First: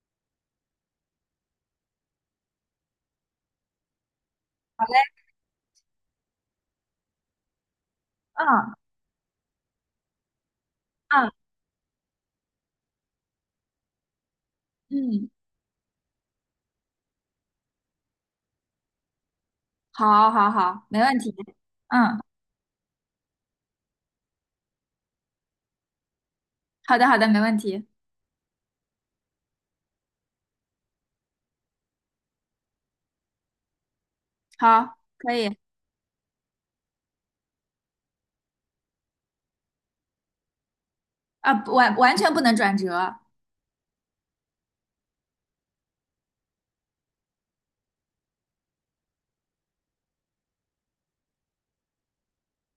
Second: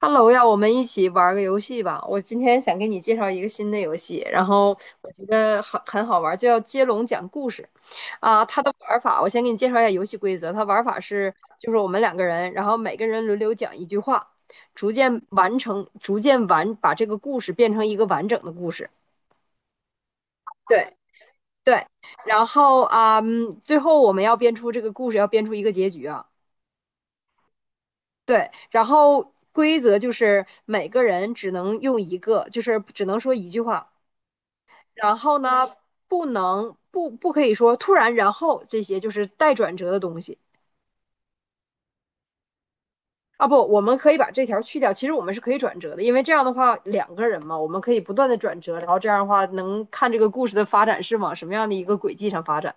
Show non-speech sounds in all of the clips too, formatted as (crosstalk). Hello 呀，我们一起玩儿个游戏吧。我今天想给你介绍一个新的游戏，然后好嘞。我觉得很好玩儿，就叫接龙讲故事。它的嗯玩法我先给你介绍一下游戏规则。它玩法嗯是，就是我们两个人，然后每个人轮流讲一句话，逐渐嗯，完成，逐渐完把这个故事变成一个完整的故事。好，好，好，对没问题。对，嗯，然后最后我们要编出这个故事，要编出一个结局啊。好的，好的，没问题。对，然后规则就是每个人只能用一个，就是只能说一句话。好，然可后以呢，不能不不可以说突然然后这些就是带转折的东西啊。不，完完全不能转折。啊。不，我们可以把这条去掉。其实我们是可以转折的，因为这样的话两个人嘛，我们可以不断的转折，然后这样的话能看这个故事的发展是往什么样的一个轨迹上发展。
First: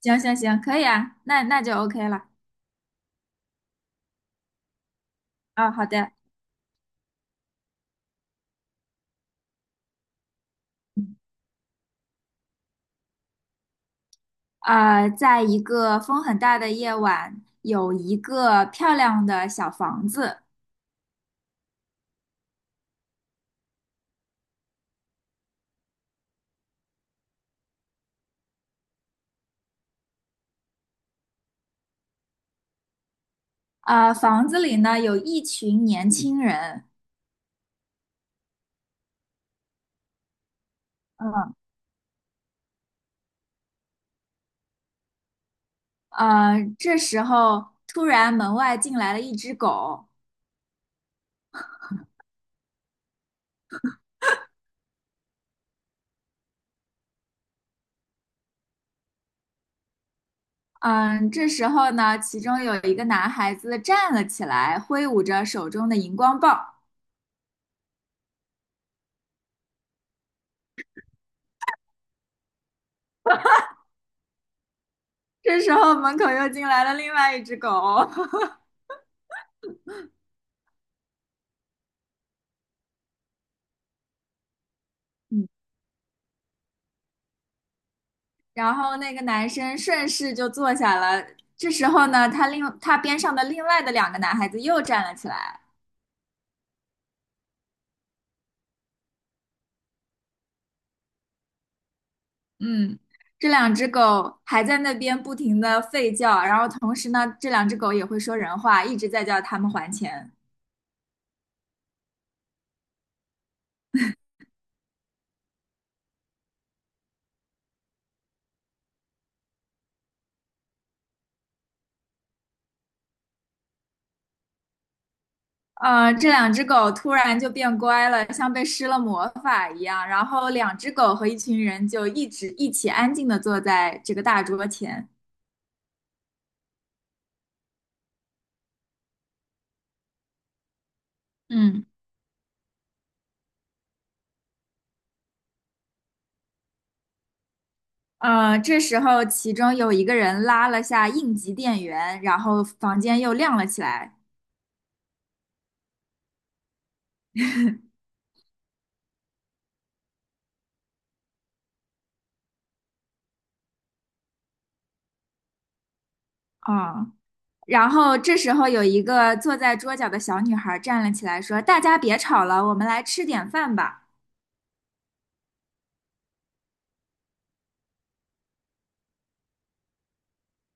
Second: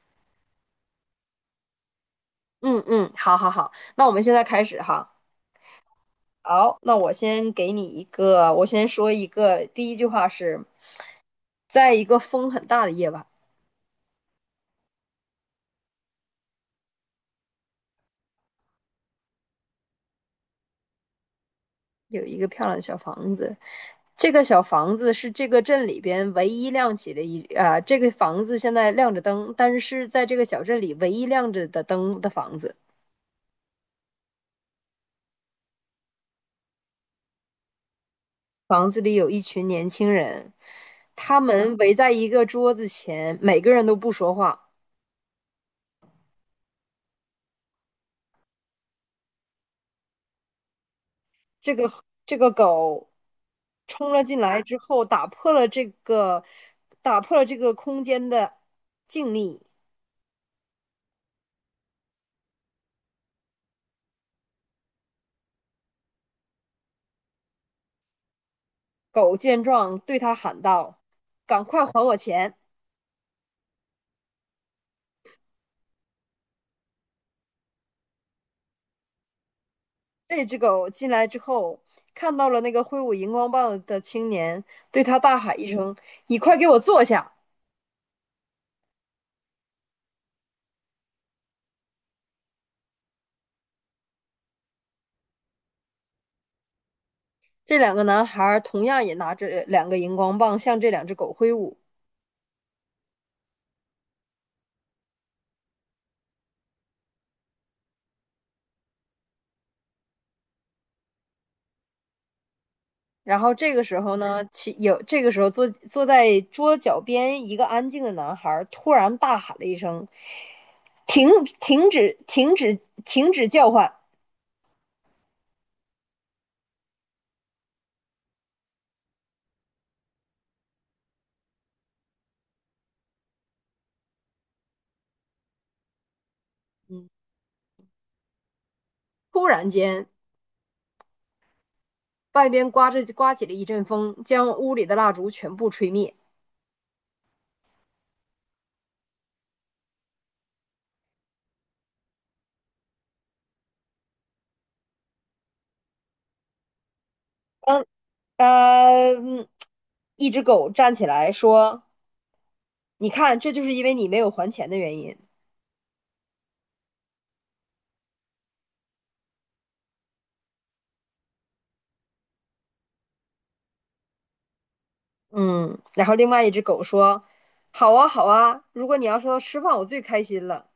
行，可以啊，那就 OK 了。嗯嗯，好好好，那我们现在开始哈。啊，好的。好，那我先给你一个，我先说一个，第一句话是，在一个风很大的夜晚，在一个风很大的夜晚，有一个漂亮的小房子。有一个漂亮的小房子，这个小房子是这个镇里边唯一亮起的这个房子现在亮着灯，但是在这个小镇里唯一亮着的灯的房子，房子里呢有一群年轻人。房子里有一群年轻人，他嗯。们围在一个桌子前，每个人都不说话，这时候突然门外进来了一只狗。这个这个狗冲了进来之后，打破了这个空间的静谧。嗯。这时候呢，其中有一个男孩子站了起来，挥舞着手中的荧光棒。狗见状，对他喊道：“赶快还我钱！”这时候门口又进来了另外一只狗，这只狗进来之后，看到了那个挥舞荧光棒的青年，对他 (laughs) 大嗯，喊一声：“你快给我坐下！”然后那个男生顺势就坐下了。这时候呢，他边上的另外的两个男孩子又站了起来。这两个男孩儿同样也拿着两个荧光棒向这两只狗挥舞。嗯。这两只狗还在那边不停的吠叫，然后同时呢，这两只狗也会说人话，一直在叫他们还钱。然后这个时候呢，其有这个时候坐坐在桌角边一个安静的男孩突然大喊了一声：“停！停止！停止！停止叫唤！”这两只狗突然就变乖了，像被施了魔法一样。然后两只狗和一群人就一直一起安静地坐在这个大桌前。嗯，突然间，嗯。外边刮起了一阵风，将屋里的蜡烛全部吹灭。这时候其中有一个人拉了下应急电源，然后房间又亮了起来。当呃，嗯一只狗站起来说：“你看，这就是因为你没有还钱的原因。”啊、然后这时候有一个坐在桌角的小女孩站了起来，说："大家别吵了，我们来吃点饭吧。"嗯，然后另外一只狗说：“好啊，好啊，如果你要说吃饭，我最开心了。”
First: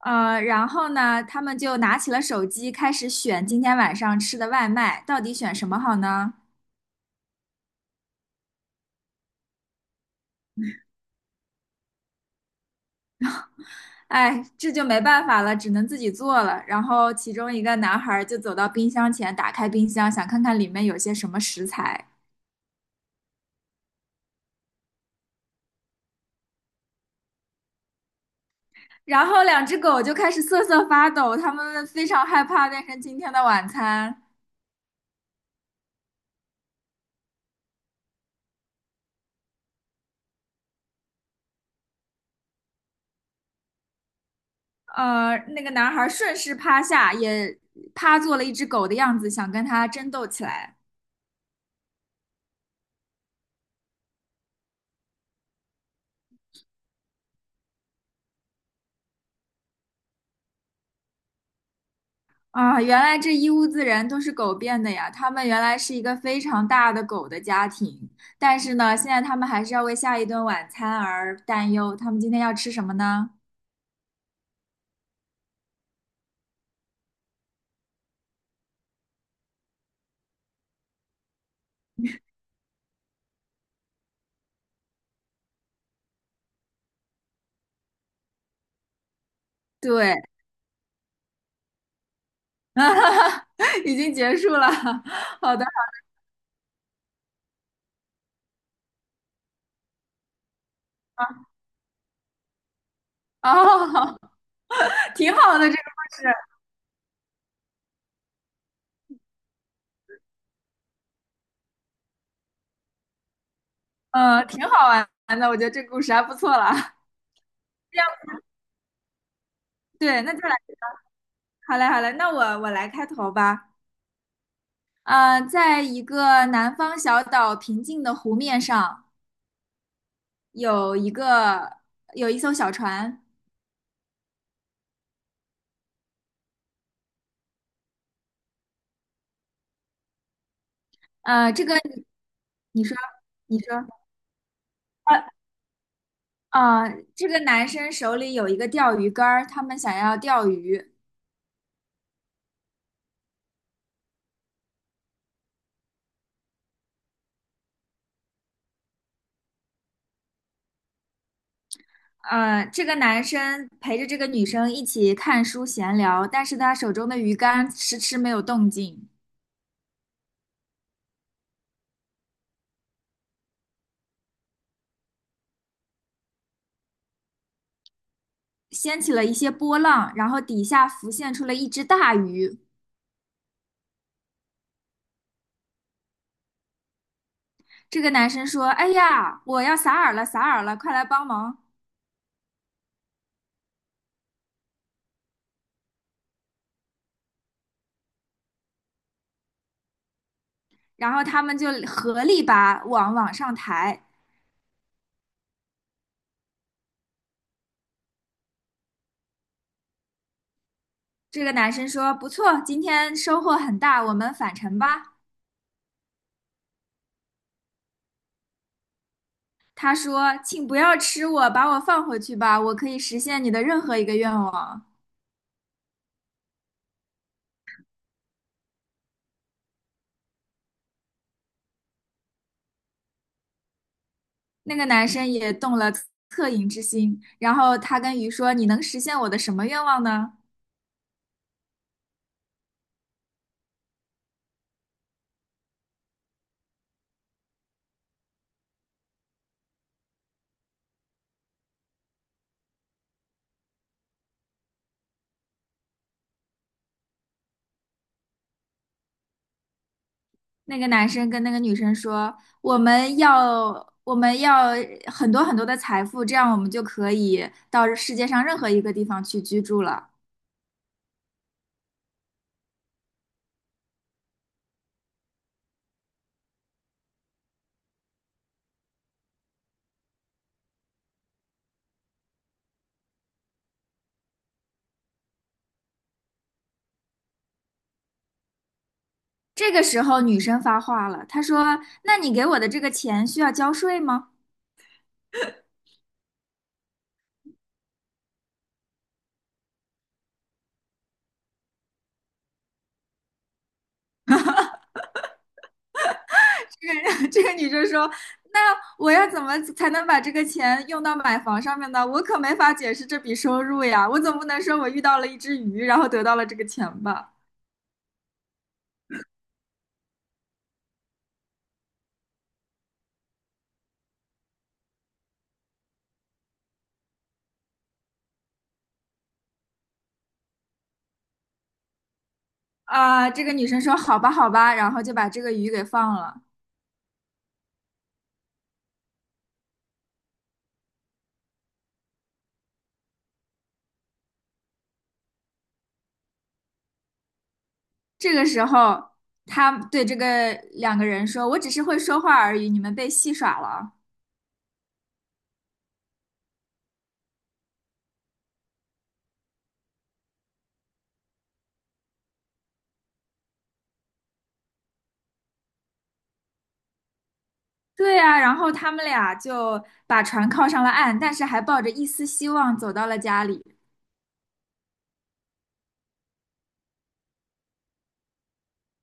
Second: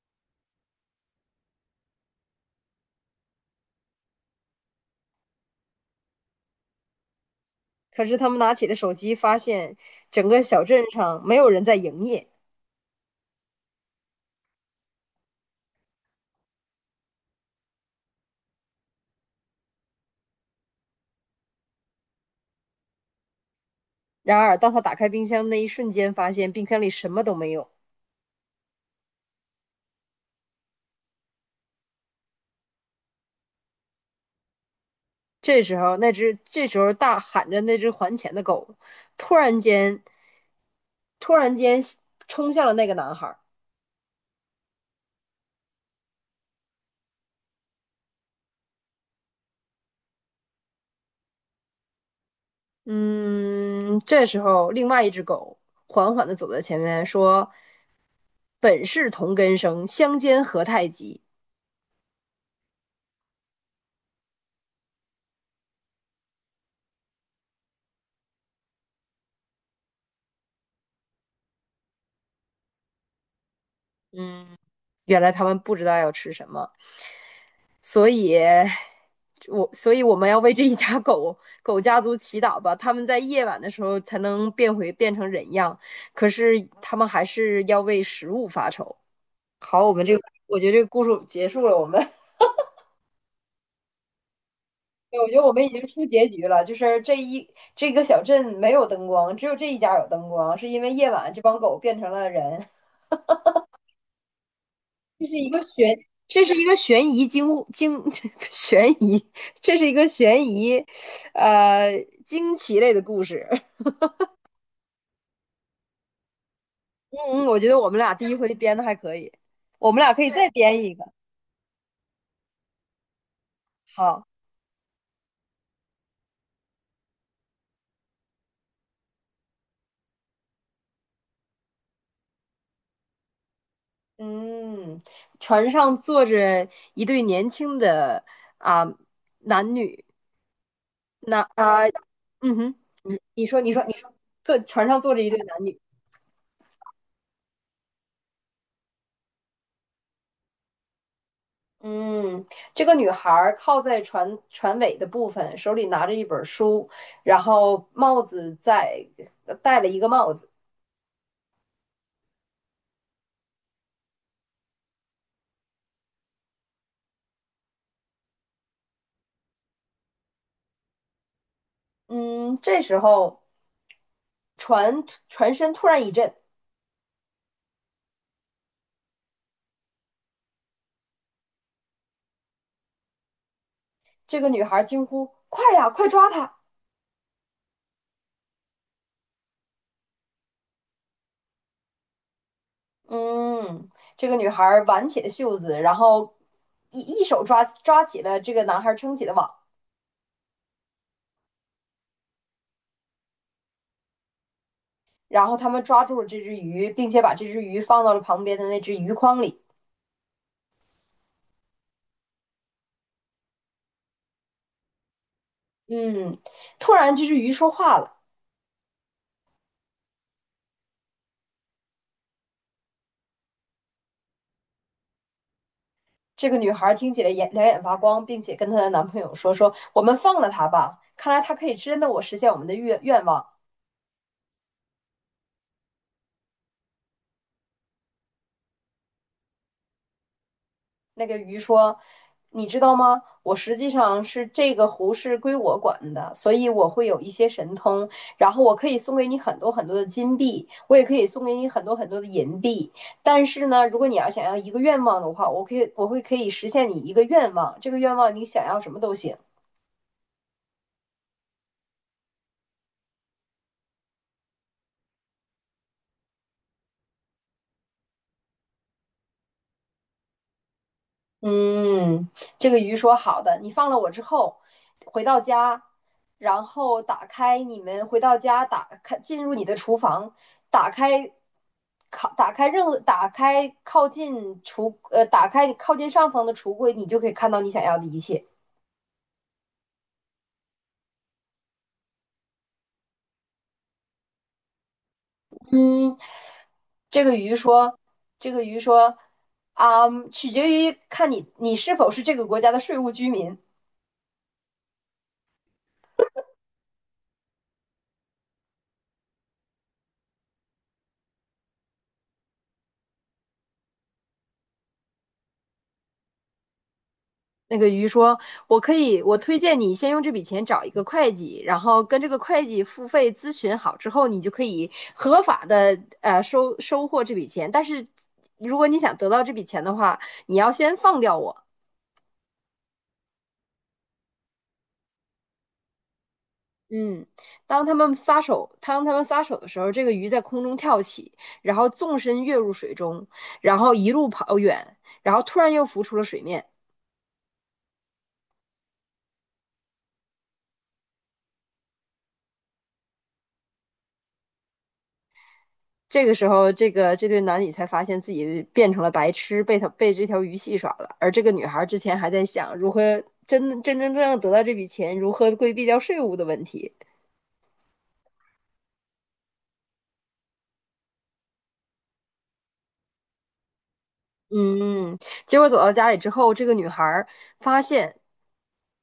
然后呢，他们就拿起了手机，开始选今天晚上吃的外卖，到底选什么好呢？可是他们拿起了手机，发现整个小镇上没有人在营业。哎，这就没办法了，只能自己做了。然后其中一个男孩儿就走到冰箱前，打开冰箱，想看看里面有些什么食材。然而，当他打开冰箱那一瞬间，发现冰箱里什么都没有。然后两只狗就开始瑟瑟发抖，它们非常害怕变成今天的晚餐。这时候，大喊着那只还钱的狗，突然间，突然间冲向了那个男孩。那个男孩儿顺势趴下，也趴做了一只狗的样子，想跟它争斗起来。嗯，这时候另外一只狗缓缓地走在前面，说：“本是同根生，相煎何太急。”啊，原来这一屋子人都是狗变的呀！他们原来是一个非常大的狗的家庭，但是呢，现在他们还是要为下一顿晚餐而担忧。他们今天要吃什么呢？原来他们不知道要吃什么。所以，我们要为这一家狗家族祈祷吧，他们在夜晚的时候才能变成人样，可是他们还是要为食物发愁。好，对。我觉得这个故事结束了，(laughs) 已经结束了。对，我觉得我好们的。已经出结局了，就是这个小镇没有灯光，只有这一家有灯光，是因为夜晚这帮狗变成了人。哦，这挺是一好个的这个悬，故事。这是一个悬疑惊惊 (laughs) 悬疑，这是一个悬疑，呃，惊奇类的故事。(laughs) 嗯，挺好玩的，我觉得这个故事还不错了。嗯，我觉得我们俩第一回编的还可以，我们俩对，可以那就再来。编一个。好嘞，好嘞，那我来开头吧。好，在一个南方小岛平静的湖面上。有一个有一艘小船。嗯，船上坐着一对年轻的啊、男女，那呃，这个啊、嗯哼，你说你你说，你说，说你说，坐船上坐呃着一对男女。啊，这个男生手里有一个钓鱼竿儿，他们想要钓鱼。嗯，这个女孩儿靠在船尾的部分，手里拿着一本书，然后帽子在呃戴了一个帽子。这个男生陪着这个女生一起看书闲聊，但是他手中的鱼竿迟迟没有动静，嗯，这时候船船身突然一震，掀起了一些波浪，然后底下浮现出了一只大鱼。这个女孩儿惊呼：“快呀，快抓她！”这个男生说："哎呀，我要撒饵了，撒饵了，快来帮忙！"嗯，这个女孩儿挽起了袖子，然后一手抓起了这个男孩儿撑起的网，然后他们就合力把网往上抬。然后他们抓住了这只鱼，并且把这只鱼放到了旁边的那只鱼筐里。这个男生说："不错，今天收获很大，我们返程吧。"嗯，突然这只鱼说话了。他说："请不要吃我，把我放回去吧，我可以实现你的任何一个愿望。"这个女孩听起来眼两眼发光，并且跟她的男朋友说：“说我们放了他吧，看来他可以真的我实现我们的愿望。”那个男生也动了恻隐之心，然后他跟鱼说："你能实现我的什么愿望呢？"那个鱼说：“你知道吗？我实际上是这个湖是归我管的，所以我会有一些神通，然后我可以送给你很多很多的金币，我也可以送给你很多很多的银币。但是呢，如果你要想要一个愿望的话，我可以实现你一个愿望，这个愿望你想要什么都行。”那个男生跟那个女生说："我们要，我们要很多很多的财富，这样我们就可以到世界上任何一个地方去居住了。"嗯，这个鱼说好的，你放了我之后，回到家，然后你们回到家，进入你的厨房，打开靠打开任何打开靠近橱呃打开靠近上方的橱柜，你就可以看到你想要的一切。这个时候，女生发话了，她说："那你给我的这个钱需要交税吗？" 嗯，这个鱼说，这个鱼说，啊，取决于看你是否是这个国家的税务居民。(laughs) 这个女生说："那我要怎么才能把这个钱用到买房上面呢？我可没法解释这笔收入呀，我总不能说我遇到了一只鱼，然后得到了这个钱吧？"那个鱼说：“我可以，我推荐你先用这笔钱找一个会计，然后跟这个会计付费咨询好之后，你就可以合法的收获这笔钱。但是如果你想得到这笔钱的话，你要先放掉我。”啊、这个女生说："好吧，好吧。"然后就把这个鱼给放了。嗯，当他们撒手的时候，这个鱼在空中跳起，然后纵身跃入水中，然后一路跑远，然后突然又浮出了水面。这个时候，他对这个两个人说："我只是会说话而已，你们被戏耍了啊。"这个时候，这个这对男女才发现自己变成了白痴，被这条鱼戏耍了。而这个女孩之前还在想如何真正得到这笔钱，如何规避掉税务的问题。对呀、然后他们俩就把船靠上了岸，但是还抱着一丝希望走到了家里。嗯，结果走到家里之后，这个女孩发现，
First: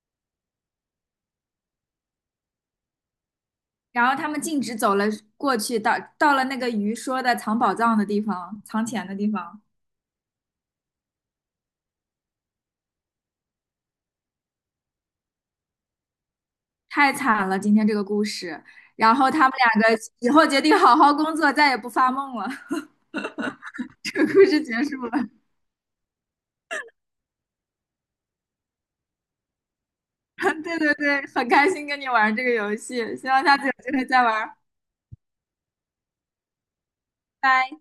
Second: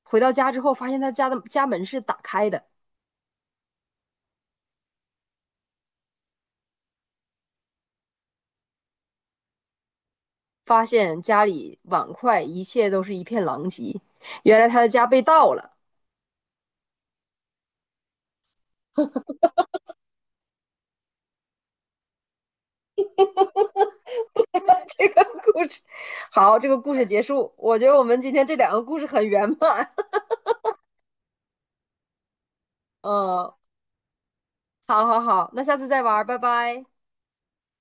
回到家之后发现她家的家门是打开的，然后他们径直走了过去，到了那个鱼说的藏宝藏的地方，藏钱的地方。发现家里碗筷一切都是一片狼藉，原来她的家被盗了。太惨了，今天这个故事。然后他们两个以后决定好好工作，再也不发梦了。(laughs) 这个故事结 (laughs) 束这个了。故事，好，这个故事结束。我觉得我们今天这两个故事很圆满。(laughs) 对对对，很开心跟你玩这个游 (laughs) 嗯，戏，希望下次有机会再玩。好好好，那下次再玩儿，拜拜。拜。